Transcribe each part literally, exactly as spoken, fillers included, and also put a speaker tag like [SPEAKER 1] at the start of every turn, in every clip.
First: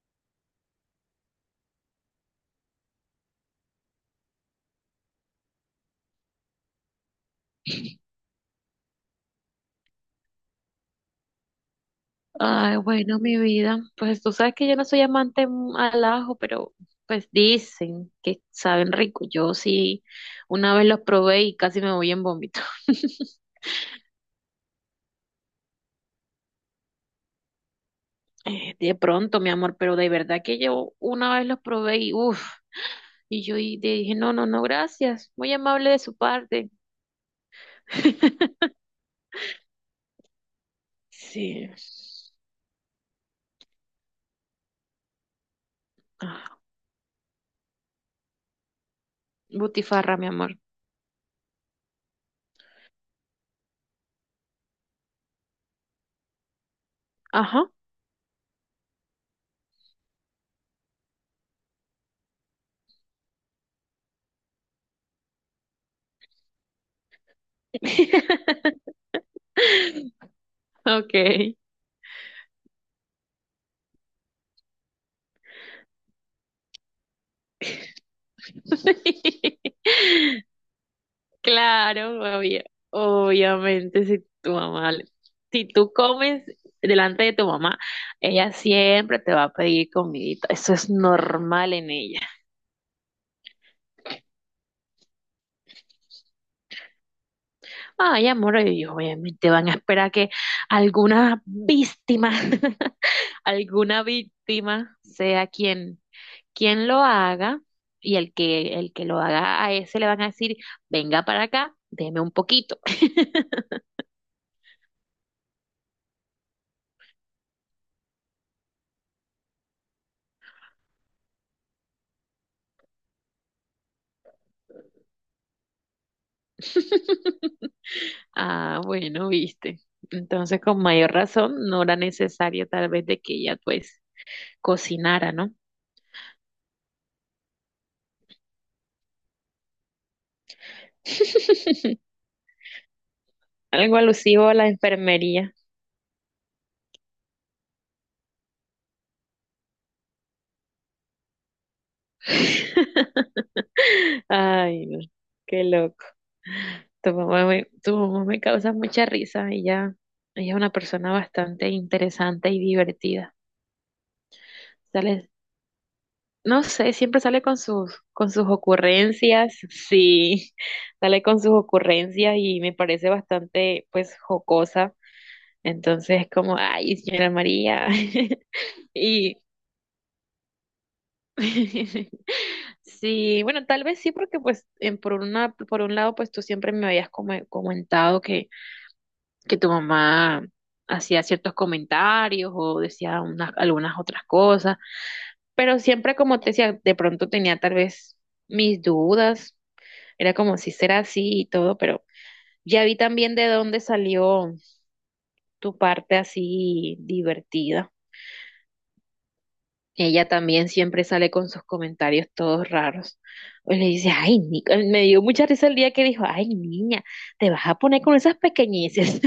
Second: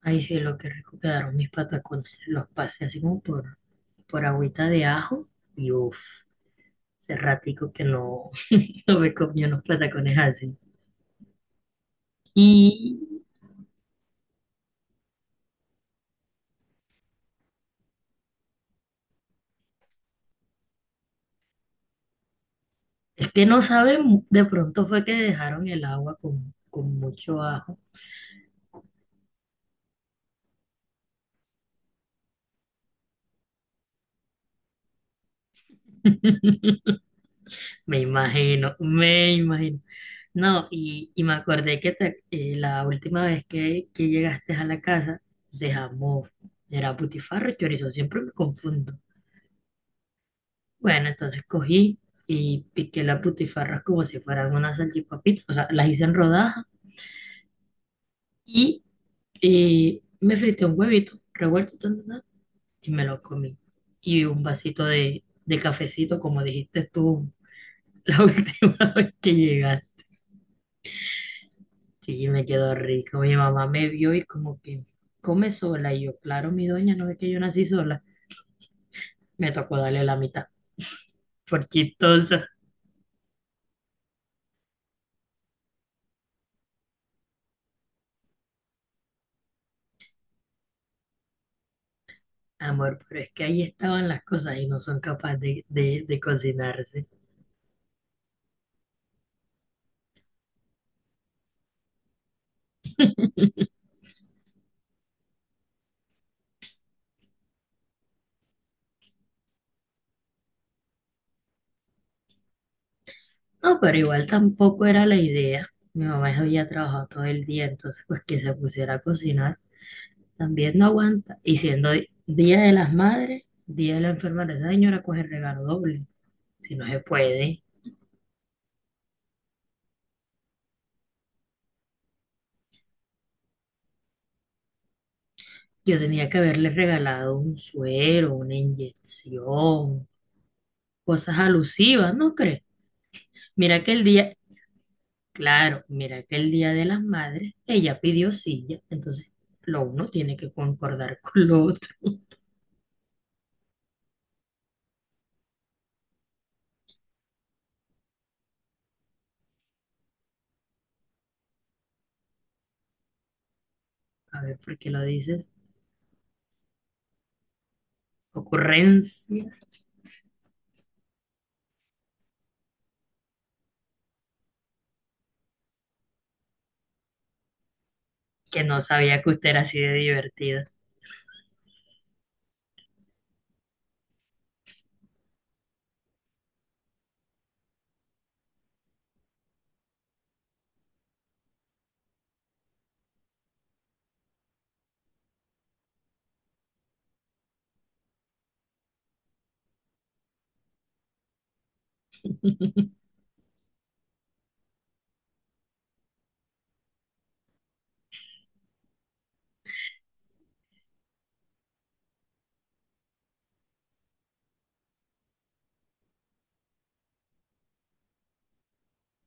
[SPEAKER 1] Ay, sí, lo que rico quedaron mis patacones. Los pasé así como por, por agüita de ajo y uff, hace ratico que no, no me comí unos patacones así.
[SPEAKER 2] Ay,
[SPEAKER 1] Y
[SPEAKER 2] bueno, mi vida, pues tú sabes que yo no soy amante mm, al ajo, pero pues dicen que saben rico. Yo sí, una vez los probé y casi me voy en vómito.
[SPEAKER 1] es que no saben, de pronto fue que dejaron el agua con, con mucho ajo.
[SPEAKER 2] Eh, De pronto, mi amor, pero de verdad que yo una vez los probé y uff, y yo y dije, no, no, no, gracias, muy amable de su parte.
[SPEAKER 1] Me imagino, me imagino. No, y, y me
[SPEAKER 2] Sí.
[SPEAKER 1] acordé que te- eh, la última vez que, que llegaste a la casa dejamos,
[SPEAKER 2] Ah,
[SPEAKER 1] era butifarra, chorizo, siempre me confundo.
[SPEAKER 2] butifarra, mi amor.
[SPEAKER 1] Bueno, entonces cogí y piqué las putifarras como si fueran unas salchipapitas, o sea, las hice en rodajas
[SPEAKER 2] Ajá.
[SPEAKER 1] y eh, me frité un huevito revuelto tan, tan, tan, y me lo comí. Y un vasito de, de cafecito, como dijiste tú la última vez que llegaste.
[SPEAKER 2] Ok.
[SPEAKER 1] Sí, me quedó rico. Mi mamá me vio y como que come sola. Y yo, claro, mi doña, no ve que yo nací sola. Me tocó darle la mitad.
[SPEAKER 2] Claro,
[SPEAKER 1] Forquitosa.
[SPEAKER 2] obvia- obviamente si tu mamá, le- si tú comes delante de tu mamá, ella siempre te va a pedir comidita. Eso es normal en ella.
[SPEAKER 1] Amor, pero es que ahí estaban las cosas y no son capaces de, de, de cocinarse.
[SPEAKER 2] Ay, amor, ellos obviamente van a esperar que alguna víctima, alguna víctima sea quien, quien lo haga y el que, el que lo haga, a ese le van a decir, venga para acá, deme un poquito.
[SPEAKER 1] No, pero igual tampoco era la idea. Mi mamá ya había trabajado todo el día, entonces pues que se pusiera a cocinar también no aguanta. Y siendo di- Día de las Madres, Día de la Enfermera, esa señora coge regalo doble, si no se puede.
[SPEAKER 2] Ah, bueno, viste. Entonces, con mayor razón, no era necesario tal vez de que ella pues cocinara, ¿no?
[SPEAKER 1] Yo tenía que haberle regalado un suero, una inyección, cosas alusivas, ¿no crees? Mira que
[SPEAKER 2] Algo
[SPEAKER 1] el día,
[SPEAKER 2] alusivo a la enfermería.
[SPEAKER 1] claro, mira que el Día de las Madres, ella pidió silla, entonces lo uno tiene que concordar con lo otro.
[SPEAKER 2] Ay, no, qué loco. Tu mamá me, tu mamá me causa mucha risa. Ella, ella es una persona bastante interesante y divertida.
[SPEAKER 1] A ver, ¿por qué lo
[SPEAKER 2] Sale,
[SPEAKER 1] dices?
[SPEAKER 2] no sé, siempre sale con sus, con sus
[SPEAKER 1] Ocurrencia
[SPEAKER 2] ocurrencias. Sí, sale con sus ocurrencias y me parece bastante, pues, jocosa. Entonces, como, ay, señora María.
[SPEAKER 1] que no sabía que
[SPEAKER 2] Y
[SPEAKER 1] usted era así de divertido
[SPEAKER 2] sí, bueno, tal vez sí, porque pues en- por una, por un lado, pues tú siempre me habías come- comentado que, que tu mamá hacía ciertos comentarios o decía unas, algunas otras cosas, pero siempre como te decía, de pronto tenía tal vez mis dudas, era como si será así y todo, pero ya vi también de dónde salió tu parte así divertida. Ella también siempre sale con sus comentarios todos raros. Pues le dice, ay, ni-". me dio mucha risa el día que dijo, ay, niña, te vas a poner con esas pequeñeces.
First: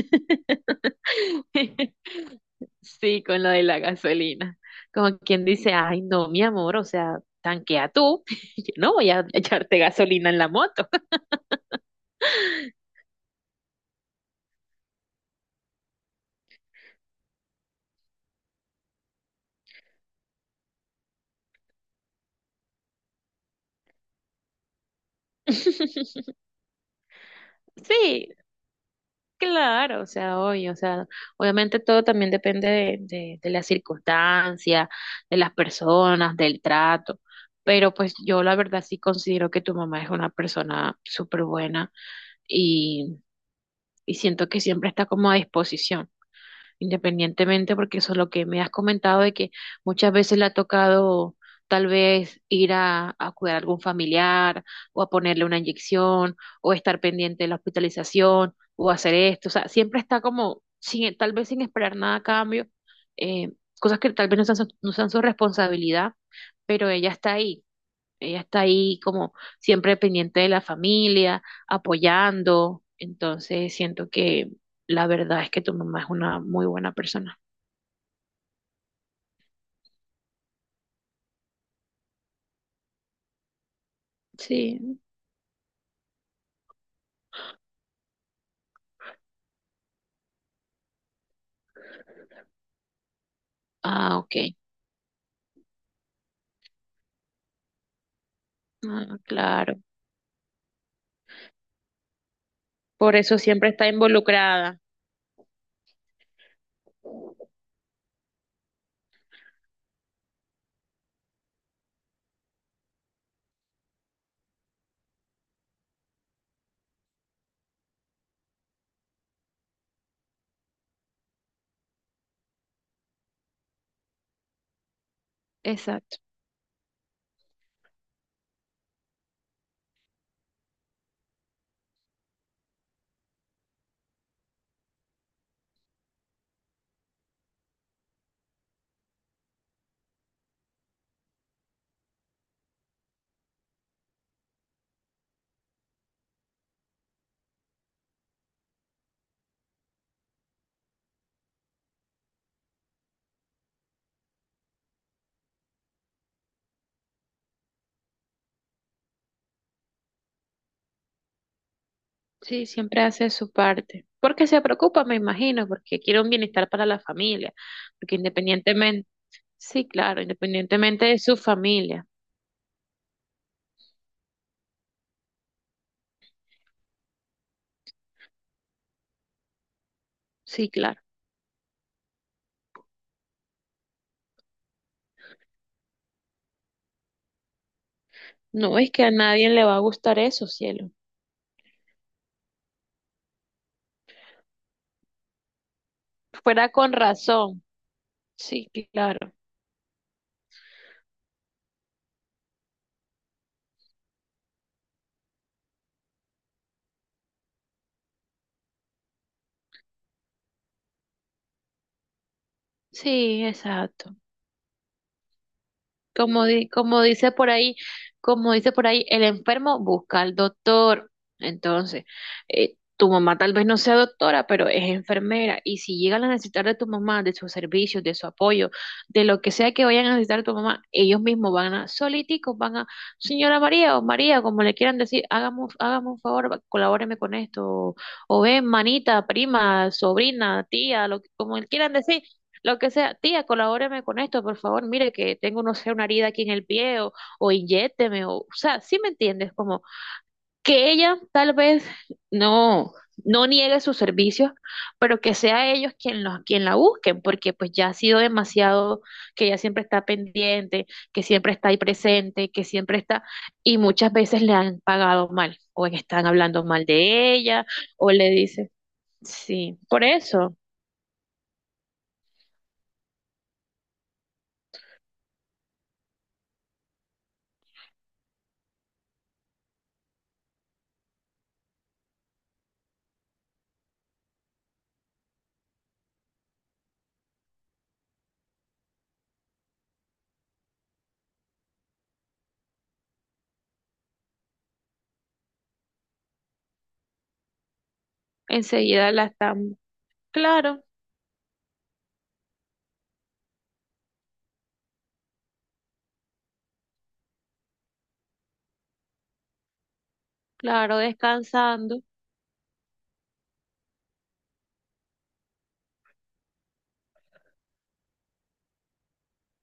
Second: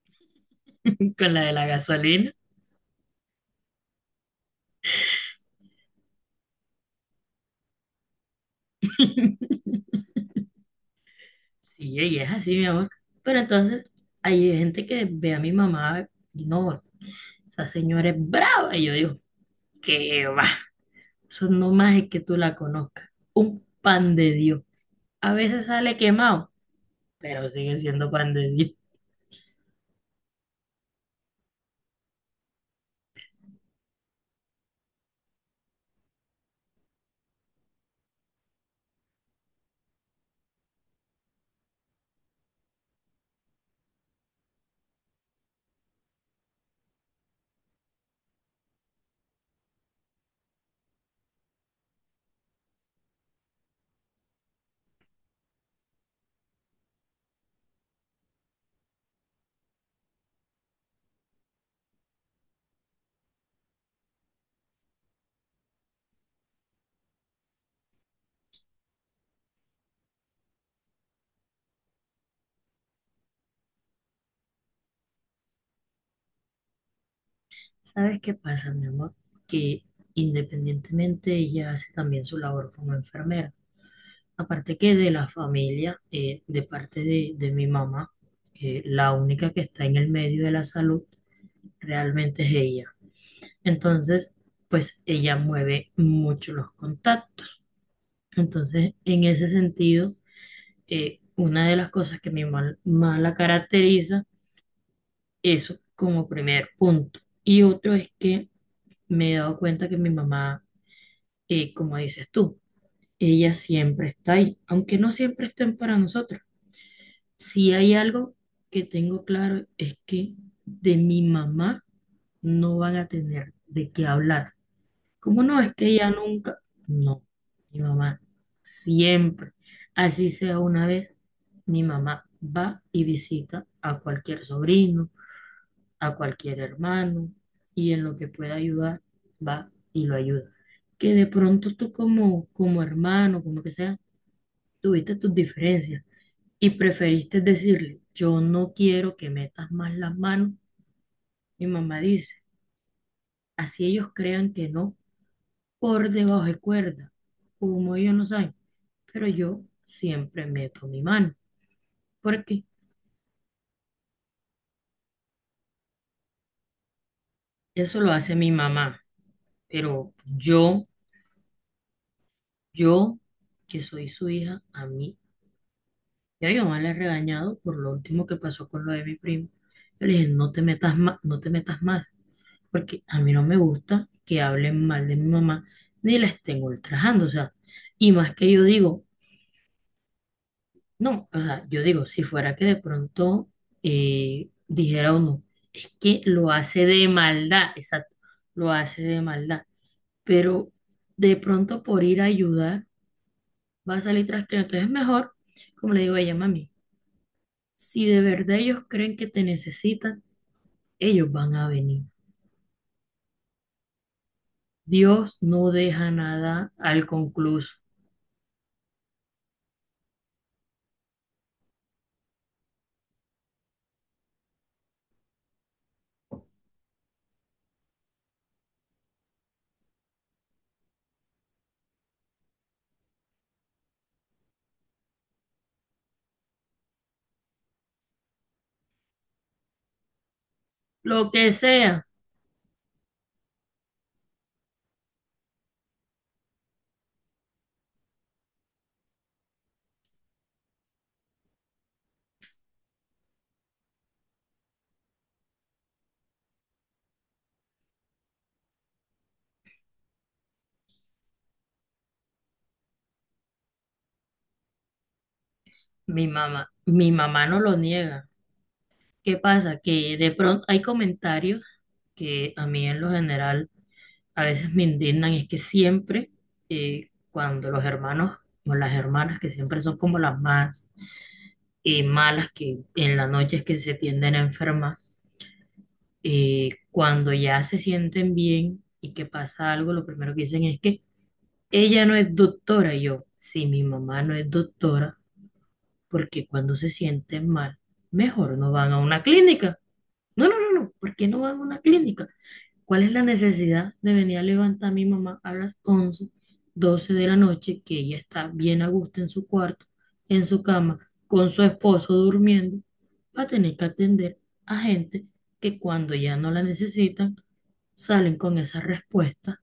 [SPEAKER 1] con la de la gasolina.
[SPEAKER 2] Sí, con lo de la gasolina. Como quien dice, ay, no, mi amor, o sea, tanquea tú. Yo no voy a echarte gasolina en la moto.
[SPEAKER 1] Sí, y es así, mi amor. Pero entonces hay gente que ve a mi mamá y no, esa señora es brava. Y yo digo, ¿qué va? Eso no más es que tú la conozcas. Un pan de Dios. A veces sale quemado, pero sigue siendo
[SPEAKER 2] Sí,
[SPEAKER 1] pan de Dios.
[SPEAKER 2] claro, o sea, hoy, o sea, obviamente todo también depende de, de, de las circunstancias, de las personas, del trato, pero pues yo la verdad sí considero que tu mamá es una persona súper buena y, y siento que siempre está como a disposición independientemente, porque eso es lo que me has comentado de que muchas veces le ha tocado tal vez ir a, a cuidar a algún familiar o a ponerle una inyección o estar pendiente de la hospitalización o hacer esto, o sea, siempre está como sin, tal vez sin esperar nada a cambio, eh, cosas que tal vez no sean su- no sean su responsabilidad, pero ella está ahí. Ella está ahí como siempre pendiente de la familia, apoyando. Entonces siento que la verdad es que tu mamá es una muy buena persona.
[SPEAKER 1] ¿Sabes qué pasa, mi amor? Que independientemente ella hace también su labor como enfermera. Aparte que
[SPEAKER 2] Sí.
[SPEAKER 1] de la familia, eh, de parte de, de mi mamá, eh, la única que está en el medio de la salud realmente es ella.
[SPEAKER 2] Ah,
[SPEAKER 1] Entonces,
[SPEAKER 2] ok.
[SPEAKER 1] pues ella mueve mucho los contactos. Entonces,
[SPEAKER 2] Ah,
[SPEAKER 1] en ese
[SPEAKER 2] claro.
[SPEAKER 1] sentido, eh, una de las cosas que mi mamá
[SPEAKER 2] Por
[SPEAKER 1] más la
[SPEAKER 2] eso siempre está
[SPEAKER 1] caracteriza,
[SPEAKER 2] involucrada.
[SPEAKER 1] eso como primer punto. Y otro es que me he dado cuenta que mi mamá, eh, como dices tú, ella siempre está ahí, aunque no siempre estén para nosotros. Si hay algo que tengo claro es que de mi mamá no van a tener de qué hablar. ¿Cómo no? Es que ella
[SPEAKER 2] Exacto.
[SPEAKER 1] nunca. No, mi mamá siempre, así sea una vez, mi mamá va y visita a cualquier sobrino, a cualquier hermano y en lo que pueda ayudar, va y lo ayuda. Que de pronto tú como, como hermano, como que sea, tuviste tus diferencias y preferiste decirle, yo no quiero que metas más las manos. Mi mamá dice, así ellos crean que no, por debajo de cuerda, como ellos no saben, pero yo siempre meto mi mano, porque
[SPEAKER 2] Sí, siempre hace su parte. Porque se preocupa, me imagino, porque quiere un bienestar para la familia.
[SPEAKER 1] eso lo
[SPEAKER 2] Porque
[SPEAKER 1] hace mi mamá,
[SPEAKER 2] independientemente, sí,
[SPEAKER 1] pero
[SPEAKER 2] claro,
[SPEAKER 1] yo,
[SPEAKER 2] independientemente de su familia.
[SPEAKER 1] yo, que soy su hija, a mí, ya mi mamá le ha regañado por lo último que pasó con lo de mi primo. Yo le dije, no te
[SPEAKER 2] Sí,
[SPEAKER 1] metas
[SPEAKER 2] claro.
[SPEAKER 1] más, no te metas más, porque a mí no me gusta que hablen mal de mi mamá ni la estén ultrajando, o sea, y más que yo
[SPEAKER 2] No es que
[SPEAKER 1] digo,
[SPEAKER 2] a nadie le va a gustar eso, cielo.
[SPEAKER 1] no, o sea, yo digo, si fuera que de pronto eh, dijera uno, es que lo
[SPEAKER 2] Fuera
[SPEAKER 1] hace
[SPEAKER 2] con
[SPEAKER 1] de
[SPEAKER 2] razón.
[SPEAKER 1] maldad, exacto,
[SPEAKER 2] Sí,
[SPEAKER 1] lo hace de
[SPEAKER 2] claro.
[SPEAKER 1] maldad, pero de pronto por ir a ayudar va a salir trasteado, entonces es mejor, como le digo a ella, mami, si de verdad ellos creen que te necesitan, ellos van a venir.
[SPEAKER 2] Sí, exacto.
[SPEAKER 1] Dios no deja
[SPEAKER 2] Como, di-
[SPEAKER 1] nada
[SPEAKER 2] como
[SPEAKER 1] al
[SPEAKER 2] dice por
[SPEAKER 1] concluso.
[SPEAKER 2] ahí, como dice por ahí, el enfermo busca al doctor. Entonces, eh, tu mamá tal vez no sea doctora, pero es enfermera. Y si llegan a necesitar de tu mamá, de sus servicios, de su apoyo, de lo que sea que vayan a necesitar de tu mamá, ellos mismos van a, soliticos, van a, señora María o María, como le quieran decir, hágame, un- hágame un favor, va- colabóreme con esto. O, o ven, manita, prima, sobrina, tía, lo
[SPEAKER 1] Lo
[SPEAKER 2] que,
[SPEAKER 1] que
[SPEAKER 2] como le quieran
[SPEAKER 1] sea.
[SPEAKER 2] decir lo que sea, tía, colabóreme con esto, por favor, mire que tengo, no sé, una herida aquí en el pie o, o inyécteme, o, o sea, sí me entiendes, como que ella tal vez no, no niegue sus servicios, pero que sea ellos quien, los, quien la busquen, porque pues ya ha sido demasiado, que ella siempre está pendiente, que siempre está ahí presente, que siempre está, y muchas veces le han pagado mal, o están
[SPEAKER 1] Mi mamá,
[SPEAKER 2] hablando mal
[SPEAKER 1] mi
[SPEAKER 2] de
[SPEAKER 1] mamá no
[SPEAKER 2] ella,
[SPEAKER 1] lo
[SPEAKER 2] o
[SPEAKER 1] niega.
[SPEAKER 2] le dicen,
[SPEAKER 1] ¿Qué
[SPEAKER 2] sí,
[SPEAKER 1] pasa?
[SPEAKER 2] por
[SPEAKER 1] Que de
[SPEAKER 2] eso,
[SPEAKER 1] pronto hay comentarios que a mí en lo general a veces me indignan y es que siempre eh, cuando los hermanos o las hermanas que siempre son como las más eh, malas que en la noche es que se tienden a enfermar, eh, cuando ya se sienten bien y que pasa algo, lo primero que dicen es que ella no es doctora. Y yo, sí, mi mamá no es doctora porque cuando se sienten mal, mejor no van a
[SPEAKER 2] enseguida
[SPEAKER 1] una
[SPEAKER 2] la están,
[SPEAKER 1] clínica. No, no, no,
[SPEAKER 2] claro.
[SPEAKER 1] no, ¿por qué no van a una clínica? ¿Cuál es la necesidad de venir a levantar a mi mamá a las once, doce de la noche, que ella está bien a gusto en su cuarto, en su
[SPEAKER 2] Claro,
[SPEAKER 1] cama, con su
[SPEAKER 2] descansando.
[SPEAKER 1] esposo durmiendo, para tener que atender a gente que cuando ya no la necesitan, salen con esa respuesta?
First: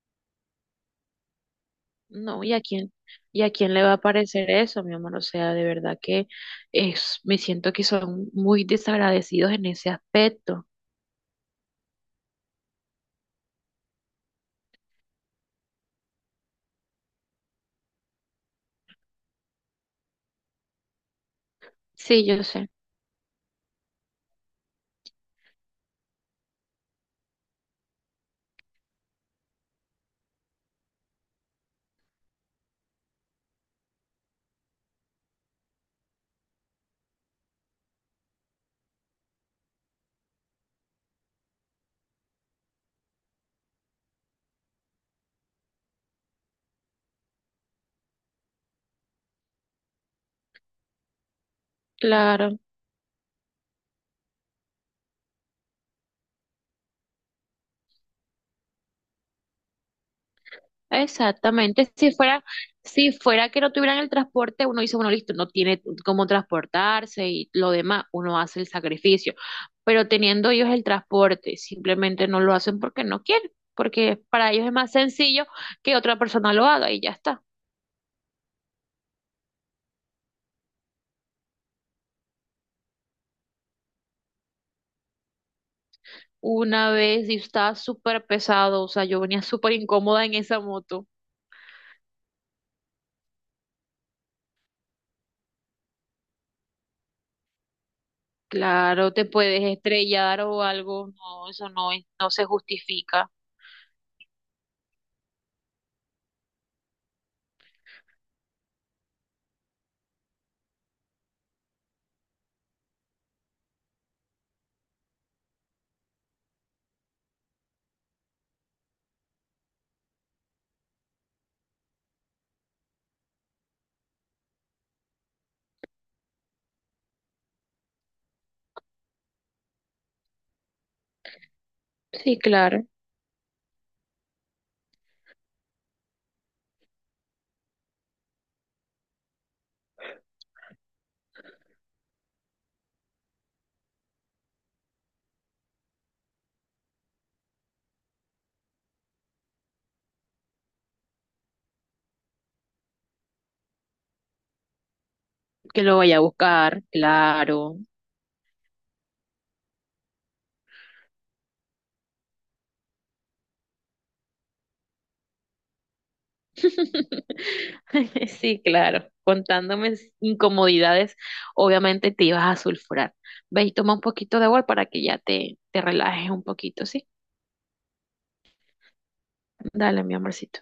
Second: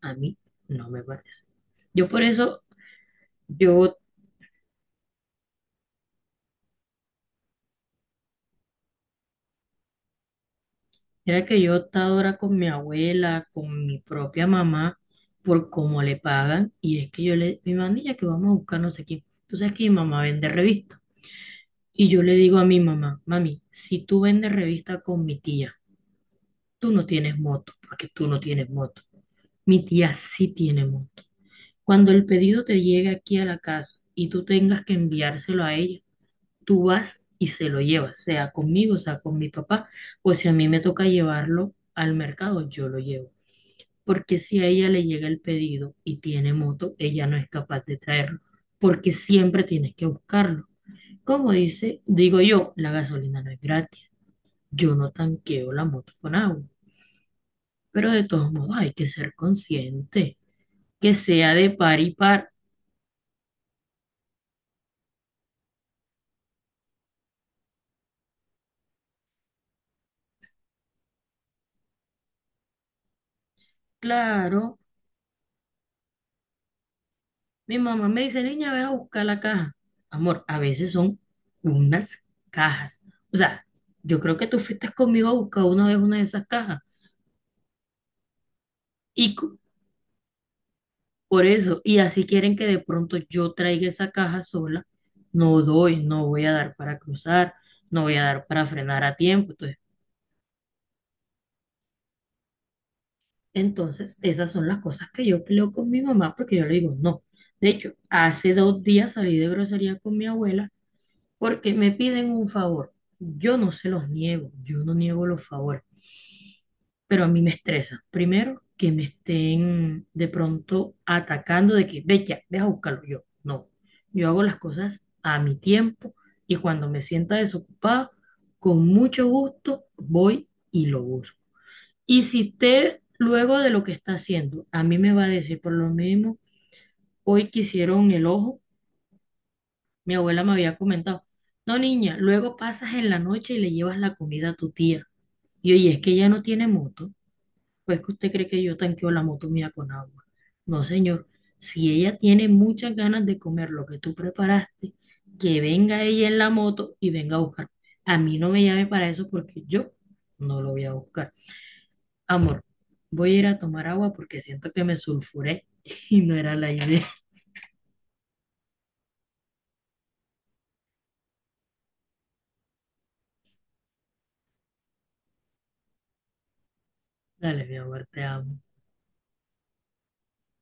[SPEAKER 1] A mí no me parece. Yo por
[SPEAKER 2] No, ¿y a
[SPEAKER 1] eso,
[SPEAKER 2] quién? ¿Y a quién le va
[SPEAKER 1] yo.
[SPEAKER 2] a parecer eso, mi amor? O sea, de verdad que es, me siento que son muy desagradecidos en ese aspecto.
[SPEAKER 1] Mira que yo he estado ahora con mi abuela, con mi propia mamá, por cómo le pagan, y es que yo le, mi mandilla que vamos a buscar no sé quién. Tú sabes que mi mamá vende revistas. Y yo
[SPEAKER 2] Sí,
[SPEAKER 1] le
[SPEAKER 2] yo
[SPEAKER 1] digo a
[SPEAKER 2] sé.
[SPEAKER 1] mi mamá, mami, si tú vendes revista con mi tía, tú no tienes moto, porque tú no tienes moto. Mi tía sí tiene moto. Cuando el pedido te llegue aquí a la casa y tú tengas que enviárselo a ella, tú vas y se lo llevas, sea conmigo, sea con mi papá, o si a mí me toca llevarlo al mercado, yo lo llevo, porque si a ella le llega el pedido y tiene moto, ella no es capaz de traerlo, porque siempre tienes que buscarlo. Como dice, digo
[SPEAKER 2] Claro,
[SPEAKER 1] yo, la gasolina no es gratis, yo no tanqueo la moto con agua, pero de todos modos hay que ser consciente, que sea de
[SPEAKER 2] exactamente.
[SPEAKER 1] par
[SPEAKER 2] Si
[SPEAKER 1] y
[SPEAKER 2] fuera,
[SPEAKER 1] par.
[SPEAKER 2] si fuera que no tuvieran el transporte, uno dice, bueno, listo, no tiene cómo transportarse y lo demás, uno hace el sacrificio. Pero teniendo ellos el transporte, simplemente no lo hacen porque no quieren, porque para ellos es
[SPEAKER 1] Claro,
[SPEAKER 2] más sencillo que otra persona lo haga y ya está.
[SPEAKER 1] mi mamá me dice, niña, ve a buscar la caja. Amor, a veces son unas cajas. O sea, yo creo que tú fuiste conmigo a buscar una vez una de esas cajas.
[SPEAKER 2] Una vez y estaba súper pesado, o sea, yo
[SPEAKER 1] Y,
[SPEAKER 2] venía súper incómoda en esa moto.
[SPEAKER 1] Por eso, y así quieren que de pronto yo traiga esa caja sola, no doy, no voy a dar para cruzar, no voy a dar para frenar
[SPEAKER 2] Claro,
[SPEAKER 1] a
[SPEAKER 2] te
[SPEAKER 1] tiempo.
[SPEAKER 2] puedes
[SPEAKER 1] Entonces,
[SPEAKER 2] estrellar o algo, no, eso no es- no se justifica.
[SPEAKER 1] entonces, esas son las cosas que yo peleo con mi mamá porque yo le digo no. De hecho, hace dos días salí de grosería con mi abuela porque me piden un favor. Yo no se los niego, yo no niego los favores, pero a mí me estresa. Primero, que me estén de pronto atacando de que, ve ya, deja buscarlo yo. No, yo hago las cosas a mi tiempo y cuando me sienta desocupada, con mucho gusto voy y lo busco. Y
[SPEAKER 2] Sí,
[SPEAKER 1] si
[SPEAKER 2] claro,
[SPEAKER 1] usted luego de lo que está haciendo, a mí me va a decir por lo mismo, hoy quisieron el ojo, mi abuela me había comentado, no niña, luego pasas en la noche y le llevas la comida a tu tía. Y oye, es que ella no tiene moto. Pues que usted cree que yo tanqueo la moto mía con agua. No, señor. Si ella tiene muchas ganas de comer lo que tú preparaste, que
[SPEAKER 2] que lo
[SPEAKER 1] venga
[SPEAKER 2] vaya a
[SPEAKER 1] ella en la
[SPEAKER 2] buscar,
[SPEAKER 1] moto y venga a buscar.
[SPEAKER 2] claro.
[SPEAKER 1] A mí no me llame para eso porque yo no lo voy a buscar. Amor, voy a ir a tomar agua porque siento que me sulfuré y no era la idea.
[SPEAKER 2] Sí, claro, contándome s- incomodidades, obviamente te ibas a sulfurar. Ve y toma un poquito de agua para que ya te, te relajes un poquito, ¿sí?
[SPEAKER 1] Dale, mi amor, te amo.
[SPEAKER 2] Dale, mi amorcito.